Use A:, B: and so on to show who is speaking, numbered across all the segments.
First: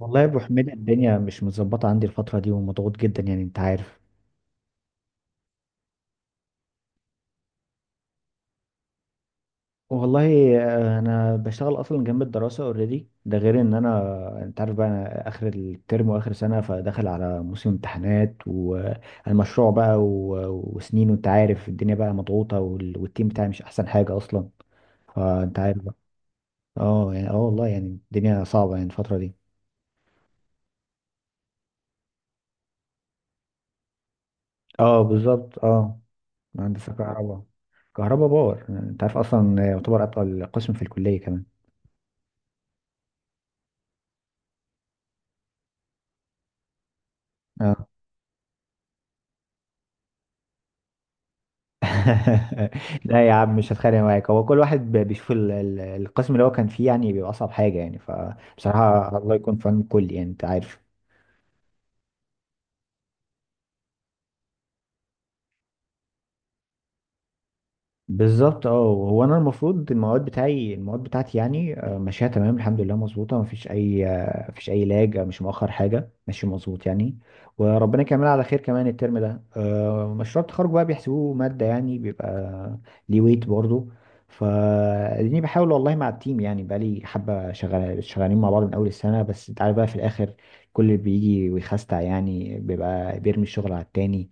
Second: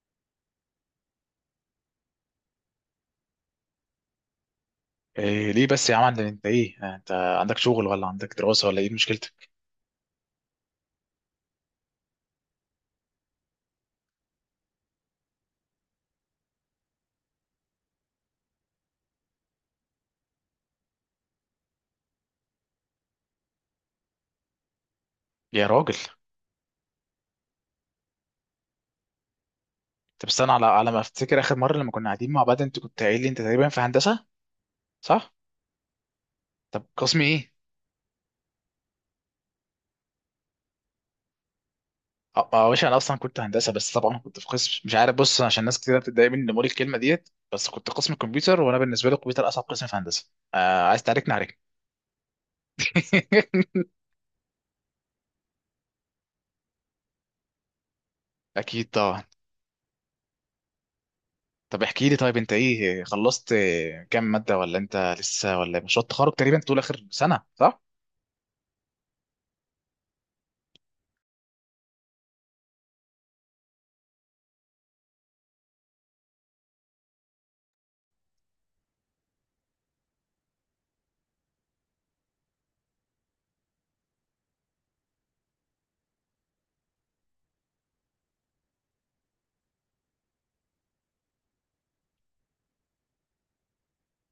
A: والله يا ابو حميد، الدنيا مش متظبطه عندي الفتره دي ومضغوط جدا، يعني انت عارف.
B: إيه ليه بس يا عم عندك انت ايه يعني انت عندك شغل ولا عندك دراسة ولا ايه مشكلتك
A: والله انا بشتغل اصلا جنب الدراسه اوريدي، ده غير ان انا انت عارف بقى انا اخر الترم واخر سنه، فداخل على موسم امتحانات والمشروع بقى وسنين، وانت عارف الدنيا بقى مضغوطه، والتيم بتاعي مش احسن حاجه اصلا. فانت
B: يا
A: عارف بقى.
B: راجل؟
A: اه يعني اه والله يعني الدنيا صعبه يعني الفتره دي.
B: طب استنى، على ما افتكر اخر مرة لما كنا قاعدين مع بعض انت كنت قايل لي انت تقريبا في هندسة،
A: اه
B: صح؟
A: بالظبط اه.
B: طب
A: هندسه
B: قسم
A: كهرباء.
B: ايه؟
A: كهرباء باور، انت عارف اصلا يعتبر اتقل قسم في الكليه كمان.
B: اه، يا باشا انا اصلا كنت هندسة بس طبعا كنت في قسم مش عارف. بص عشان ناس كتير بتتضايق مني لما اقول الكلمة ديت، بس
A: اه.
B: كنت قسم كمبيوتر، وانا بالنسبة لي الكمبيوتر اصعب قسم في هندسة. عايز تعاركني عليك؟
A: لا يا عم مش هتخانق معاك، هو كل واحد بيشوف القسم اللي هو كان فيه يعني بيبقى اصعب حاجه يعني،
B: اكيد
A: فبصراحه
B: طبعا.
A: الله يكون في عون الكل، يعني انت عارف.
B: طب احكي لي، طيب انت ايه خلصت، كام مادة، ولا انت لسه، ولا مشروع التخرج تقريبا طول اخر سنة، صح؟
A: بالظبط اه. هو انا المفروض المواد بتاعي، المواد بتاعتي يعني ماشيه تمام الحمد لله، مظبوطه، مفيش اي مفيش اي لاج، مش مؤخر حاجه، ماشي مظبوط يعني. وربنا يكملها على خير كمان الترم ده. مشروع التخرج بقى بيحسبوه ماده يعني بيبقى ليه ويت برضه. فاديني بحاول والله مع التيم يعني، بقالي حبه شغال، شغالين مع بعض من اول السنه، بس انت عارف بقى في الاخر كل اللي بيجي ويخستع يعني بيبقى بيرمي الشغل على التاني.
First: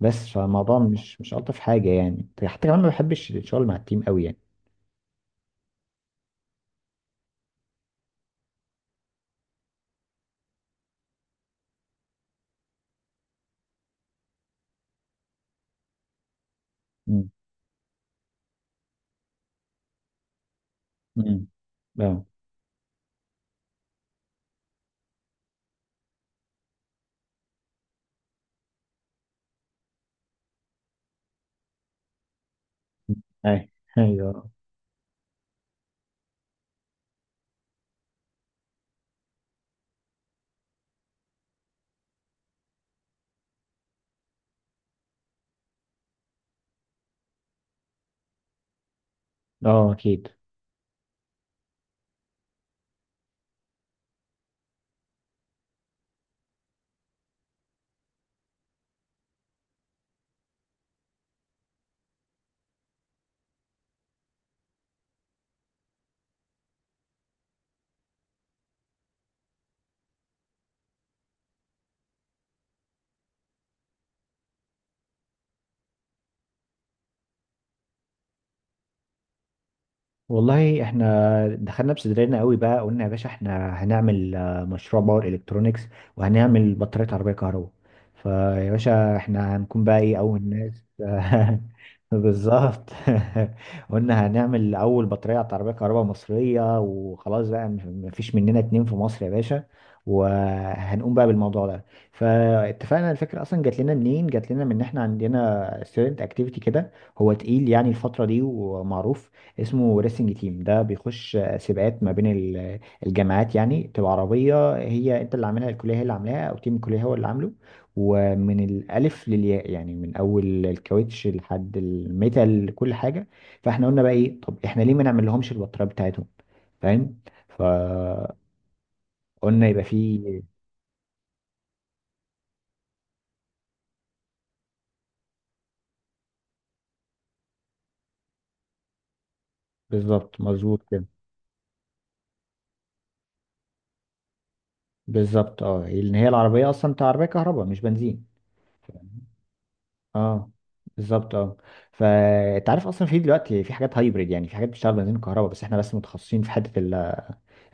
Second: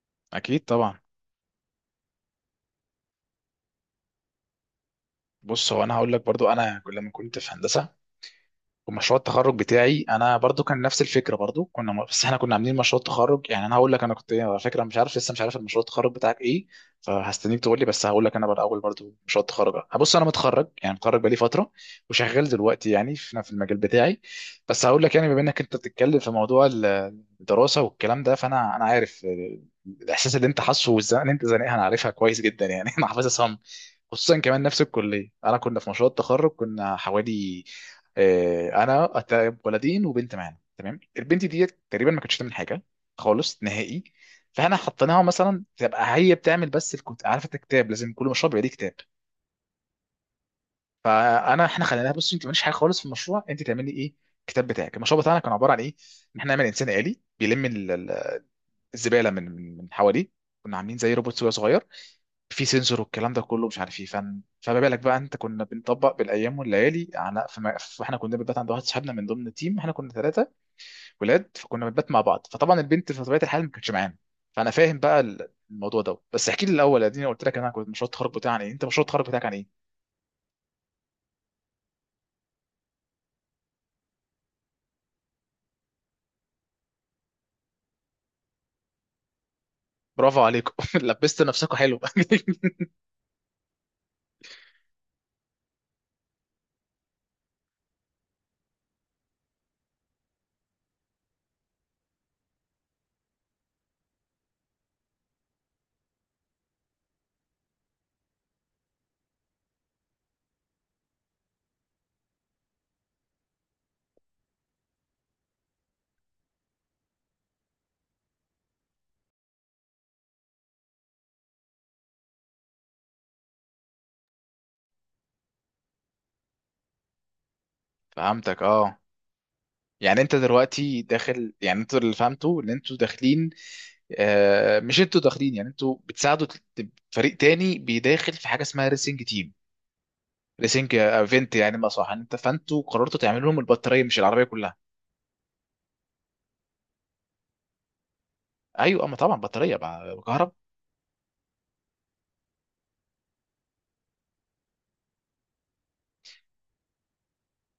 A: بس
B: اكيد
A: فالموضوع
B: طبعا.
A: مش الطف حاجه يعني، حتى كمان ما بحبش الشغل مع التيم قوي يعني.
B: بص، هو انا هقول لك برضو، انا لما كنت في هندسه ومشروع التخرج بتاعي انا برضو كان نفس الفكره. برضو كنا بس احنا كنا عاملين مشروع تخرج يعني. انا هقول لك انا كنت، على فكره مش عارف، لسه مش عارف المشروع التخرج بتاعك ايه،
A: امم
B: فهستنيك تقول لي. بس هقول لك انا بقى الاول برضو مشروع التخرج. هبص، انا متخرج يعني، متخرج بقالي
A: امم
B: فتره
A: اه.
B: وشغال دلوقتي يعني في المجال بتاعي. بس هقول لك يعني بما انك انت بتتكلم في موضوع الدراسه والكلام ده، فانا عارف الاحساس اللي انت حاسه والزنقه اللي انت زنقها، انا عارفها كويس جدا يعني. انا حافظها صم.
A: أي-
B: خصوصا
A: ايوه.
B: كمان نفس الكليه، انا كنا في مشروع التخرج كنا حوالي، انا ولدين وبنت معانا، تمام. البنت دي تقريبا ما كانتش تعمل حاجه خالص، نهائي. فاحنا حطيناها مثلا تبقى هي بتعمل بس عارفه الكتاب، لازم كل مشروع بيبقى ليه كتاب.
A: اه. اكيد.
B: احنا خليناها، بصي انت ماليش حاجه خالص في المشروع، انت تعملي ايه؟ الكتاب بتاعك. المشروع بتاعنا كان عباره عن ايه؟ ان احنا نعمل انسان آلي بيلم الزباله من حواليه. كنا عاملين زي روبوت كده صغير، في سنسور والكلام ده كله مش عارف ايه فن. فما بالك بقى؟ انت كنا بنطبق بالايام والليالي، فاحنا كنا بنبات عند واحد صاحبنا من ضمن التيم، احنا كنا ثلاثه ولاد، فكنا بنبات مع بعض. فطبعا البنت في طبيعه الحال ما كانتش معانا. فانا فاهم بقى الموضوع ده. بس احكي لي الاول، اديني، قلت لك انا كنت مشروع التخرج بتاعي عن ايه، انت مشروع التخرج بتاعك عن ايه؟
A: والله احنا دخلنا بصدرنا قوي بقى، قلنا يا باشا احنا هنعمل مشروع باور الكترونيكس، وهنعمل بطارية عربية كهرباء. فيا باشا احنا هنكون بقى ايه،
B: برافو
A: اول
B: عليكم.
A: ناس.
B: لبست نفسكم حلو.
A: بالظبط. قلنا هنعمل اول بطارية عربية كهرباء مصرية، وخلاص بقى، مفيش مننا اتنين في مصر يا باشا، وهنقوم بقى بالموضوع ده. فاتفقنا. الفكرة اصلا جات لنا منين؟ جات لنا من ان احنا عندنا ستودنت اكتيفيتي كده، هو تقيل يعني الفترة دي ومعروف، اسمه ريسنج تيم، ده بيخش سباقات ما بين الجامعات. يعني تبقى عربية، هي انت اللي عاملها، الكلية هي اللي عاملاها او تيم الكلية هو اللي عامله، ومن الألف للياء يعني، من أول الكاوتش لحد الميتال كل حاجة. فاحنا قلنا بقى ايه، طب احنا ليه ما نعملهمش البطارية بتاعتهم؟ فاهم؟ فقلنا
B: فهمتك اه.
A: يبقى
B: يعني انت
A: فيه.
B: دلوقتي داخل، يعني انت اللي فهمته ان انتوا داخلين، مش انتوا داخلين يعني، انتوا بتساعدوا فريق تاني بيداخل في حاجه اسمها ريسنج تيم،
A: بالظبط مظبوط
B: ريسنج
A: كده.
B: ايفنت يعني، ما صح؟ يعني انت، فانتوا قررتوا تعملوا لهم البطاريه مش العربيه كلها.
A: بالظبط اه، لأن هي العربية أصلا، انت عربية كهرباء مش بنزين.
B: ايوه، اما طبعا بطاريه بقى كهرب.
A: اه بالظبط اه. فانت عارف اصلا في دلوقتي في حاجات هايبريد، يعني في حاجات بتشتغل بنزين وكهرباء، بس احنا بس متخصصين في حته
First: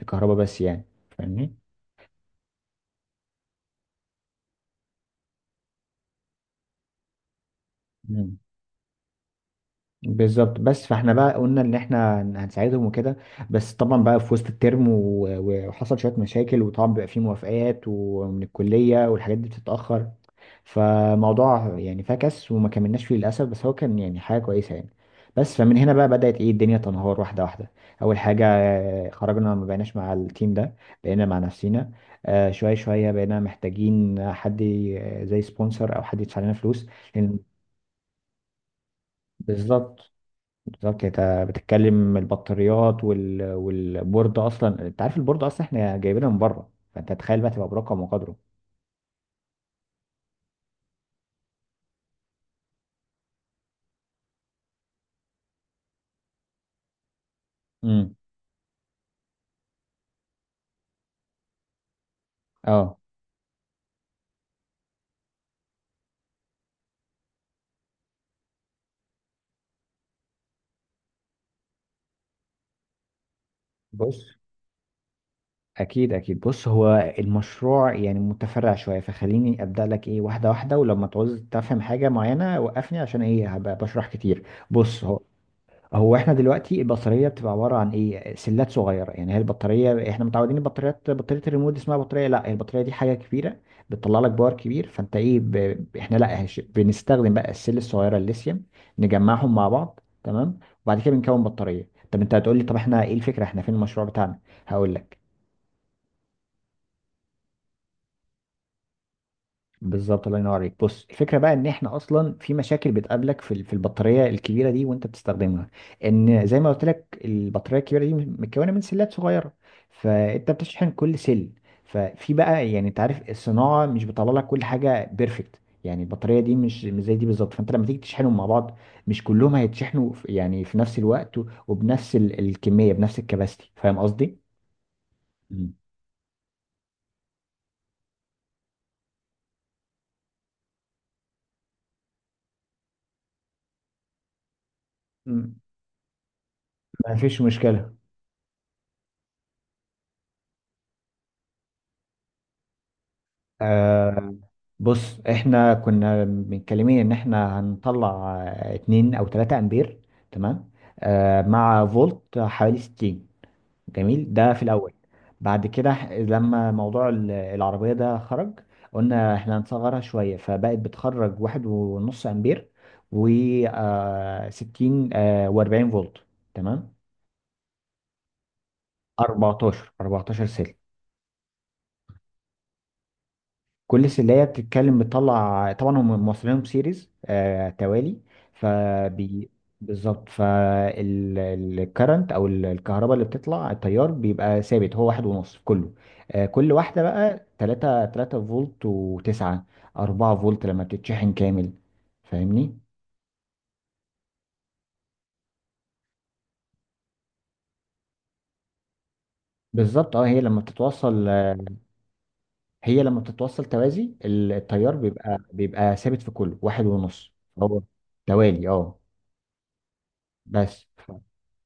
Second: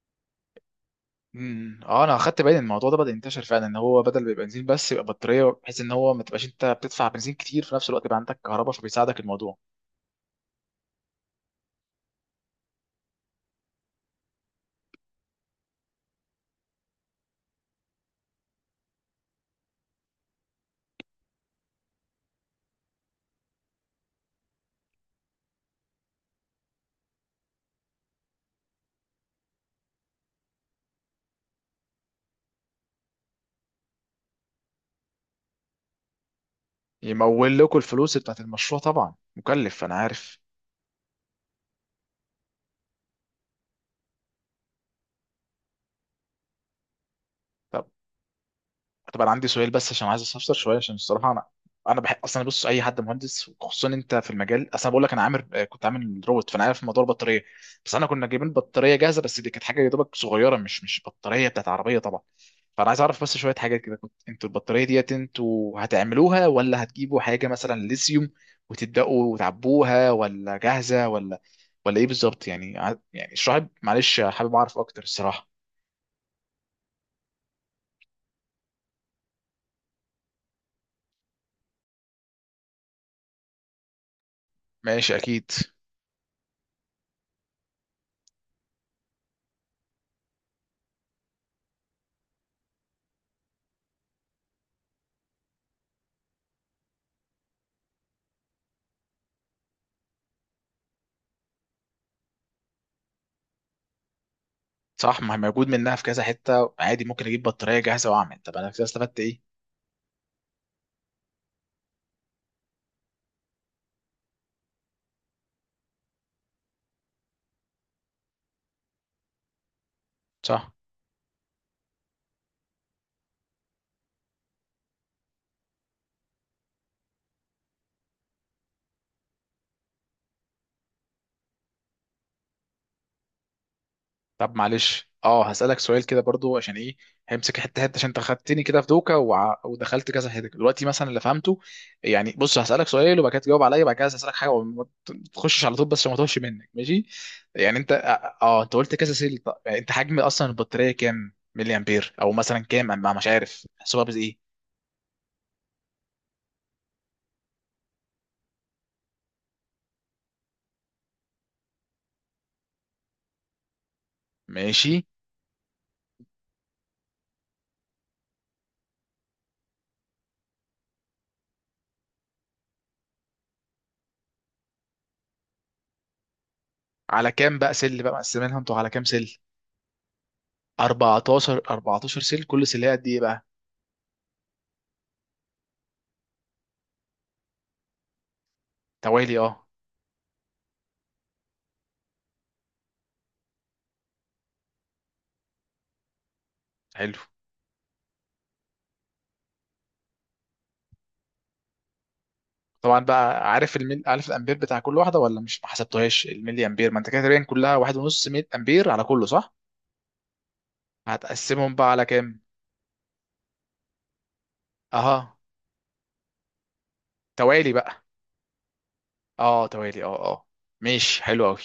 A: الكهرباء بس يعني. فاهمني؟
B: اه، انا اخدت بالي إن الموضوع ده بدا ينتشر فعلا، ان هو بدل ما يبقى بنزين بس يبقى بطاريه، بحيث ان هو ما تبقاش انت بتدفع بنزين كتير. في نفس الوقت يبقى
A: مم.
B: عندك كهرباء فبيساعدك الموضوع.
A: بالظبط بس. فاحنا بقى قلنا ان احنا هنساعدهم وكده. بس طبعا بقى في وسط الترم وحصل شويه مشاكل، وطبعا بيبقى فيه موافقات ومن الكليه والحاجات دي بتتاخر، فموضوع يعني فكس، وما كملناش فيه للاسف. بس هو كان يعني حاجه كويسه يعني. بس فمن هنا بقى بدات ايه، الدنيا تنهار واحده واحده. اول حاجه، خرجنا، ما بقيناش مع التيم ده، بقينا مع نفسنا. شويه شويه بقينا محتاجين حد زي سبونسر او حد يدفع لنا فلوس. لأن-
B: يمول لكم الفلوس بتاعت المشروع، طبعا مكلف، انا
A: بالظبط
B: عارف.
A: بالظبط. يعني انت بتتكلم البطاريات والبورد، اصلا انت عارف البورد اصلا احنا جايبينها من بره، فانت تخيل بقى تبقى
B: طب
A: برقم وقدره.
B: طب انا عندي سؤال، بس عشان عايز استفسر شويه، عشان الصراحه انا بحب اصلا. بص، اي حد مهندس خصوصا انت في المجال، اصلا بقول لك انا عامل آه، كنت عامل روبوت، فانا عارف موضوع البطاريه. بس انا
A: امم
B: كنا جايبين بطاريه جاهزه، بس دي كانت حاجه يا دوبك صغيره، مش بطاريه بتاعت عربيه طبعا. فانا
A: اه
B: عايز اعرف بس شويه حاجات كده، كنت انتوا البطاريه ديت انتوا هتعملوها، ولا هتجيبوا حاجه مثلا ليثيوم وتبداوا تعبوها، ولا جاهزه، ولا ايه بالظبط يعني؟ يعني معلش
A: بص.
B: حابب اعرف اكتر الصراحه.
A: اكيد اكيد بص، هو المشروع يعني متفرع شويه، فخليني ابدا لك ايه، واحده واحده، ولما تعوز تفهم حاجه معينه وقفني، عشان ايه هبقى بشرح كتير. بص
B: ماشي،
A: هو،
B: اكيد.
A: احنا دلوقتي البطاريه بتبقى عباره عن ايه، سلات صغيره. يعني هي البطاريه احنا متعودين البطاريات، بطاريه الريموت دي اسمها بطاريه، لا البطاريه دي حاجه كبيره، بتطلع لك باور كبير. فانت ايه احنا لا بنستخدم بقى السل الصغيره الليثيوم، نجمعهم مع بعض تمام، وبعد كده بنكون بطاريه. طب انت هتقول لي طب احنا ايه الفكره، احنا فين المشروع بتاعنا؟ هقول
B: صح،
A: لك.
B: ما هي موجود منها في كذا حته عادي، ممكن اجيب بطاريه جاهزه واعمل. طب انا كده استفدت ايه؟
A: بالظبط الله ينور عليك. بص الفكره بقى ان احنا اصلا في مشاكل بتقابلك في البطاريه الكبيره دي وانت بتستخدمها، ان زي ما قلت لك البطاريه الكبيره دي متكونه من سلات صغيره، فانت
B: صح.
A: بتشحن كل سل. ففي بقى، يعني انت عارف الصناعه مش بتطلع لك كل حاجه بيرفكت، يعني البطاريه دي مش زي دي بالظبط، فانت لما تيجي تشحنهم مع بعض مش كلهم هيتشحنوا في- يعني في نفس الوقت وبنفس الكميه، بنفس الكباستي. فاهم قصدي؟
B: طب معلش، اه
A: مم.
B: هسالك سؤال كده برضو عشان ايه، همسك حته حته عشان انت خدتني كده في دوكا، ودخلت كذا حته دلوقتي. مثلا اللي فهمته يعني، بص هسالك سؤال وبعد كده تجاوب عليا، وبعد كده هسالك حاجه وما
A: مم.
B: تخشش على طول، بس عشان ما توهش منك، ماشي؟
A: ما فيش
B: يعني انت
A: مشكله.
B: اه آه، انت قلت كذا سيل. طب يعني انت حجم اصلا البطاريه كام ملي امبير، او مثلا كام؟ انا مش عارف احسبها
A: آه
B: بايه.
A: بص احنا كنا متكلمين ان احنا هنطلع اتنين او تلاتة امبير تمام، آه مع فولت حوالي ستين. جميل، ده في الاول.
B: ماشي.
A: بعد كده لما موضوع العربية ده خرج، قلنا احنا هنصغرها شوية، فبقت بتخرج واحد ونص امبير، و ستين آه واربعين فولت تمام.
B: على كام بقى سل بقى مقسمينها انتوا، على كام سل؟
A: 14 14 سلك.
B: 14 14 سيل، كل سيلها قد ايه بقى؟
A: كل سلية بتتكلم بتطلع، طبعا هم موصلينهم سيريز آه توالي.
B: توالي
A: فبي
B: اه.
A: بالظبط. فالكرنت او الكهرباء اللي بتطلع، التيار بيبقى ثابت هو واحد ونص في كله. آه كل واحدة
B: حلو.
A: بقى 3 3 فولت، و9 4 فولت لما بتتشحن كامل. فاهمني؟
B: طبعا بقى عارف الميل، عارف الامبير بتاع كل واحده، ولا مش، ما حسبتهاش الملي امبير؟ ما انت كده تقريبا كلها واحد ونص ميل امبير على كله، صح؟
A: بالظبط اه.
B: هتقسمهم بقى على كام؟
A: هي لما بتتوصل توازي التيار
B: اها،
A: بيبقى ثابت في كله واحد ونص.
B: توالي
A: هو
B: بقى.
A: توالي اه.
B: اه توالي، اه اه.
A: بس.
B: ماشي، حلو قوي.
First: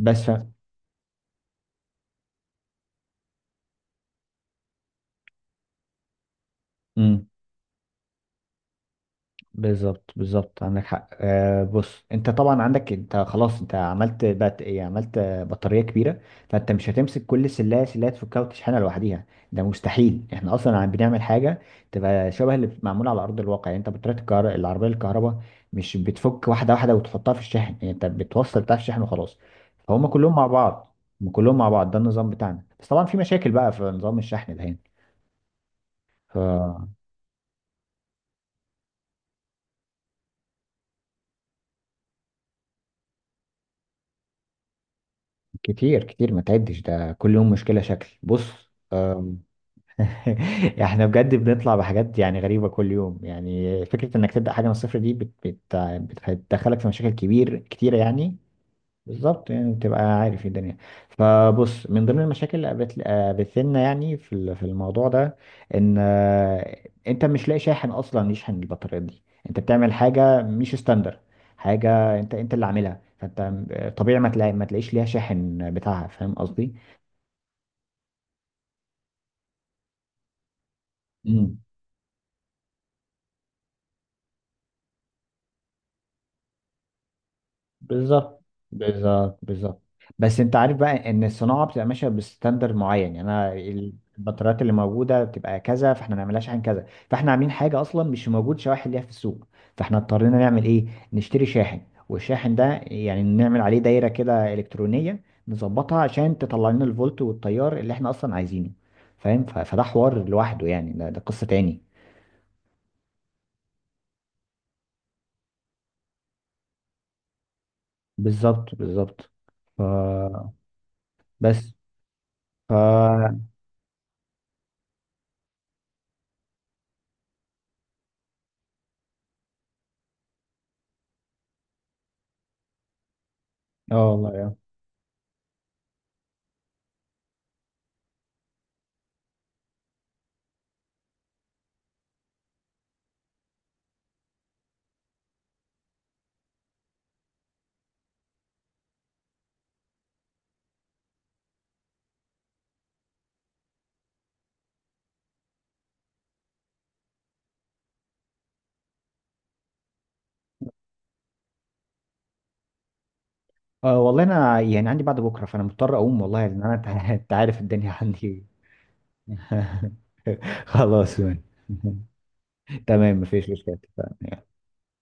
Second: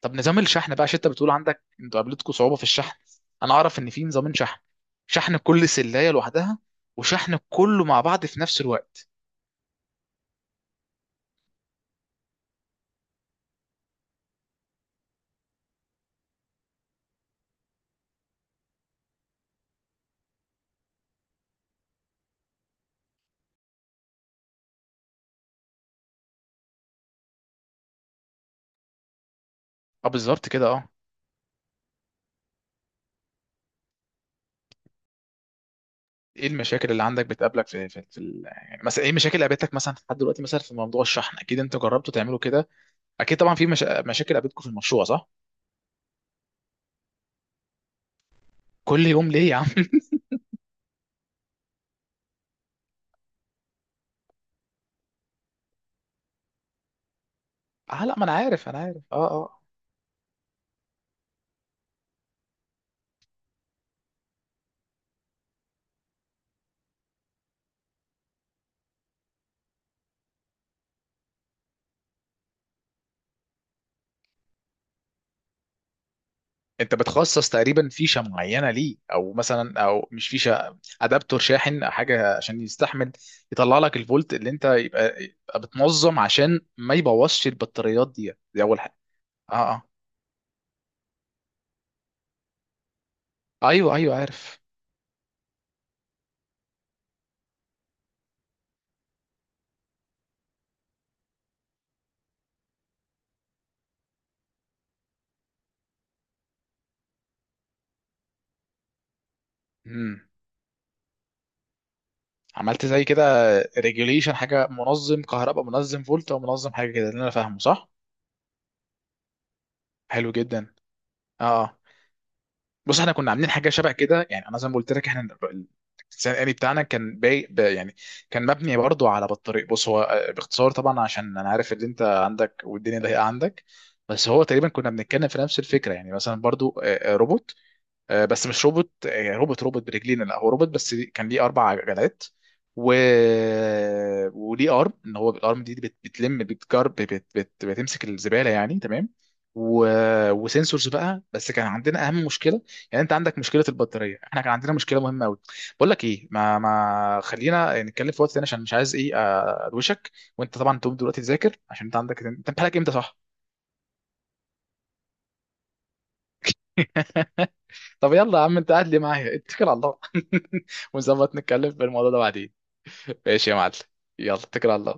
B: طب نظام
A: ف...
B: الشحن بقى، عشان انت بتقول عندك انتوا قابلتكم صعوبه في الشحن. انا اعرف ان في نظام شحن، شحن كل سلايه لوحدها،
A: مم.
B: وشحن كله مع بعض في نفس الوقت.
A: بالظبط بالظبط عندك حق. آه بص انت طبعا عندك، انت خلاص انت عملت بات ايه، عملت بطاريه كبيره، فانت مش هتمسك كل سلايه سلايه تفكها وتشحنها لوحديها، ده مستحيل، احنا اصلا عم بنعمل حاجه تبقى شبه اللي معموله على ارض الواقع. يعني انت بطاريه العربيه الكهرباء مش بتفك واحده واحده وتحطها في الشاحن، يعني انت بتوصل بتاع الشحن وخلاص، فهم
B: اه
A: كلهم مع
B: بالظبط كده اه.
A: بعض. هم كلهم مع بعض، ده النظام بتاعنا. بس طبعا في مشاكل بقى في نظام الشحن ده
B: ايه
A: هنا.
B: المشاكل اللي عندك بتقابلك في يعني، مثلا ايه المشاكل اللي قابلتك مثلا لحد دلوقتي مثلا في موضوع الشحن؟ اكيد انتوا جربتوا تعملوا كده، اكيد طبعا في مشاكل قابلتكم في المشروع، صح.
A: كتير كتير ما تعدش، ده كل يوم مشكلة شكل. بص
B: كل يوم
A: آم،
B: ليه يا عم؟
A: احنا بجد بنطلع بحاجات يعني غريبة كل يوم، يعني فكرة انك تبدأ حاجة من الصفر دي بت بت بتدخلك في مشاكل كبير كتيرة
B: اه لا، ما انا
A: يعني.
B: عارف، انا عارف، اه
A: بالظبط
B: اه.
A: يعني تبقى عارف إيه الدنيا. فبص من ضمن المشاكل اللي قابلت لنا يعني في الموضوع ده، ان انت مش لاقي شاحن اصلا يشحن البطاريات دي. انت بتعمل حاجه مش ستاندر، حاجه انت اللي عاملها، فانت طبيعي ما تلاقيش ليها شاحن بتاعها. فاهم قصدي؟
B: انت بتخصص تقريبا فيشه معينه ليه، او مثلا، او مش فيشه ادابتور،
A: مم.
B: شاحن حاجه عشان يستحمل يطلع لك الفولت اللي انت يبقى بتنظم، عشان ما يبوظش البطاريات دي.
A: بالظبط
B: دي اول حاجه.
A: بالظبط
B: اه
A: بالظبط.
B: اه.
A: بس انت عارف بقى ان الصناعه بتبقى ماشيه بستاندر معين، يعني انا
B: ايوه ايوه، عارف.
A: البطاريات اللي موجوده بتبقى كذا، فاحنا ما نعملهاش عن كذا، فاحنا عاملين حاجه اصلا مش موجود شواحن ليها في السوق. فاحنا اضطرينا نعمل ايه، نشتري شاحن، والشاحن ده يعني نعمل عليه دايره كده الكترونيه، نظبطها عشان تطلع لنا الفولت والتيار اللي احنا اصلا عايزينه. فاهم؟ فده حوار لوحده يعني، ده قصه تاني.
B: عملت زي كده، ريجوليشن، حاجه منظم كهرباء، منظم فولت، او منظم حاجه كده، اللي انا فاهمه، صح؟
A: بالظبط بالظبط. ف
B: حلو جدا.
A: بس.
B: اه،
A: ف
B: بص، احنا كنا عاملين حاجه شبه كده يعني، انا زي ما قلت لك، احنا الانسان الالي بتاعنا كان يعني كان مبني برضو على بطاريق. بص، هو باختصار طبعا عشان انا عارف ان انت عندك والدنيا ضيقه عندك.
A: اه.
B: بس هو
A: والله،
B: تقريبا كنا بنتكلم في نفس الفكره يعني، مثلا برضو، روبوت، بس مش روبوت، روبوت برجلين، لا هو روبوت بس كان ليه اربع جناحات. و... وليه ارم، ان هو الارم دي بتلم، بتجرب، بتمسك الزباله يعني، تمام. و... وسنسورز بقى. بس كان عندنا اهم مشكله، يعني انت عندك مشكله البطاريه، احنا كان عندنا مشكله مهمه قوي. بقول لك ايه، ما خلينا نتكلم في وقت تاني، عشان مش عايز ايه ادوشك، وانت طبعا تقوم دلوقتي تذاكر، عشان انت عندك، انت امتحانك امتى؟ صح.
A: أه والله انا يعني عندي بعد بكره فانا مضطر اقوم والله، لان انا انت عارف الدنيا
B: طب يلا يا
A: عندي.
B: عم، انت قاعد لي معايا، اتكل على الله.
A: خلاص.
B: ونظبط نتكلم في الموضوع ده بعدين.
A: تمام
B: ماشي
A: مفيش
B: يا معلم.
A: مشكله،
B: يلا
A: اتفقنا.
B: اتكل على الله.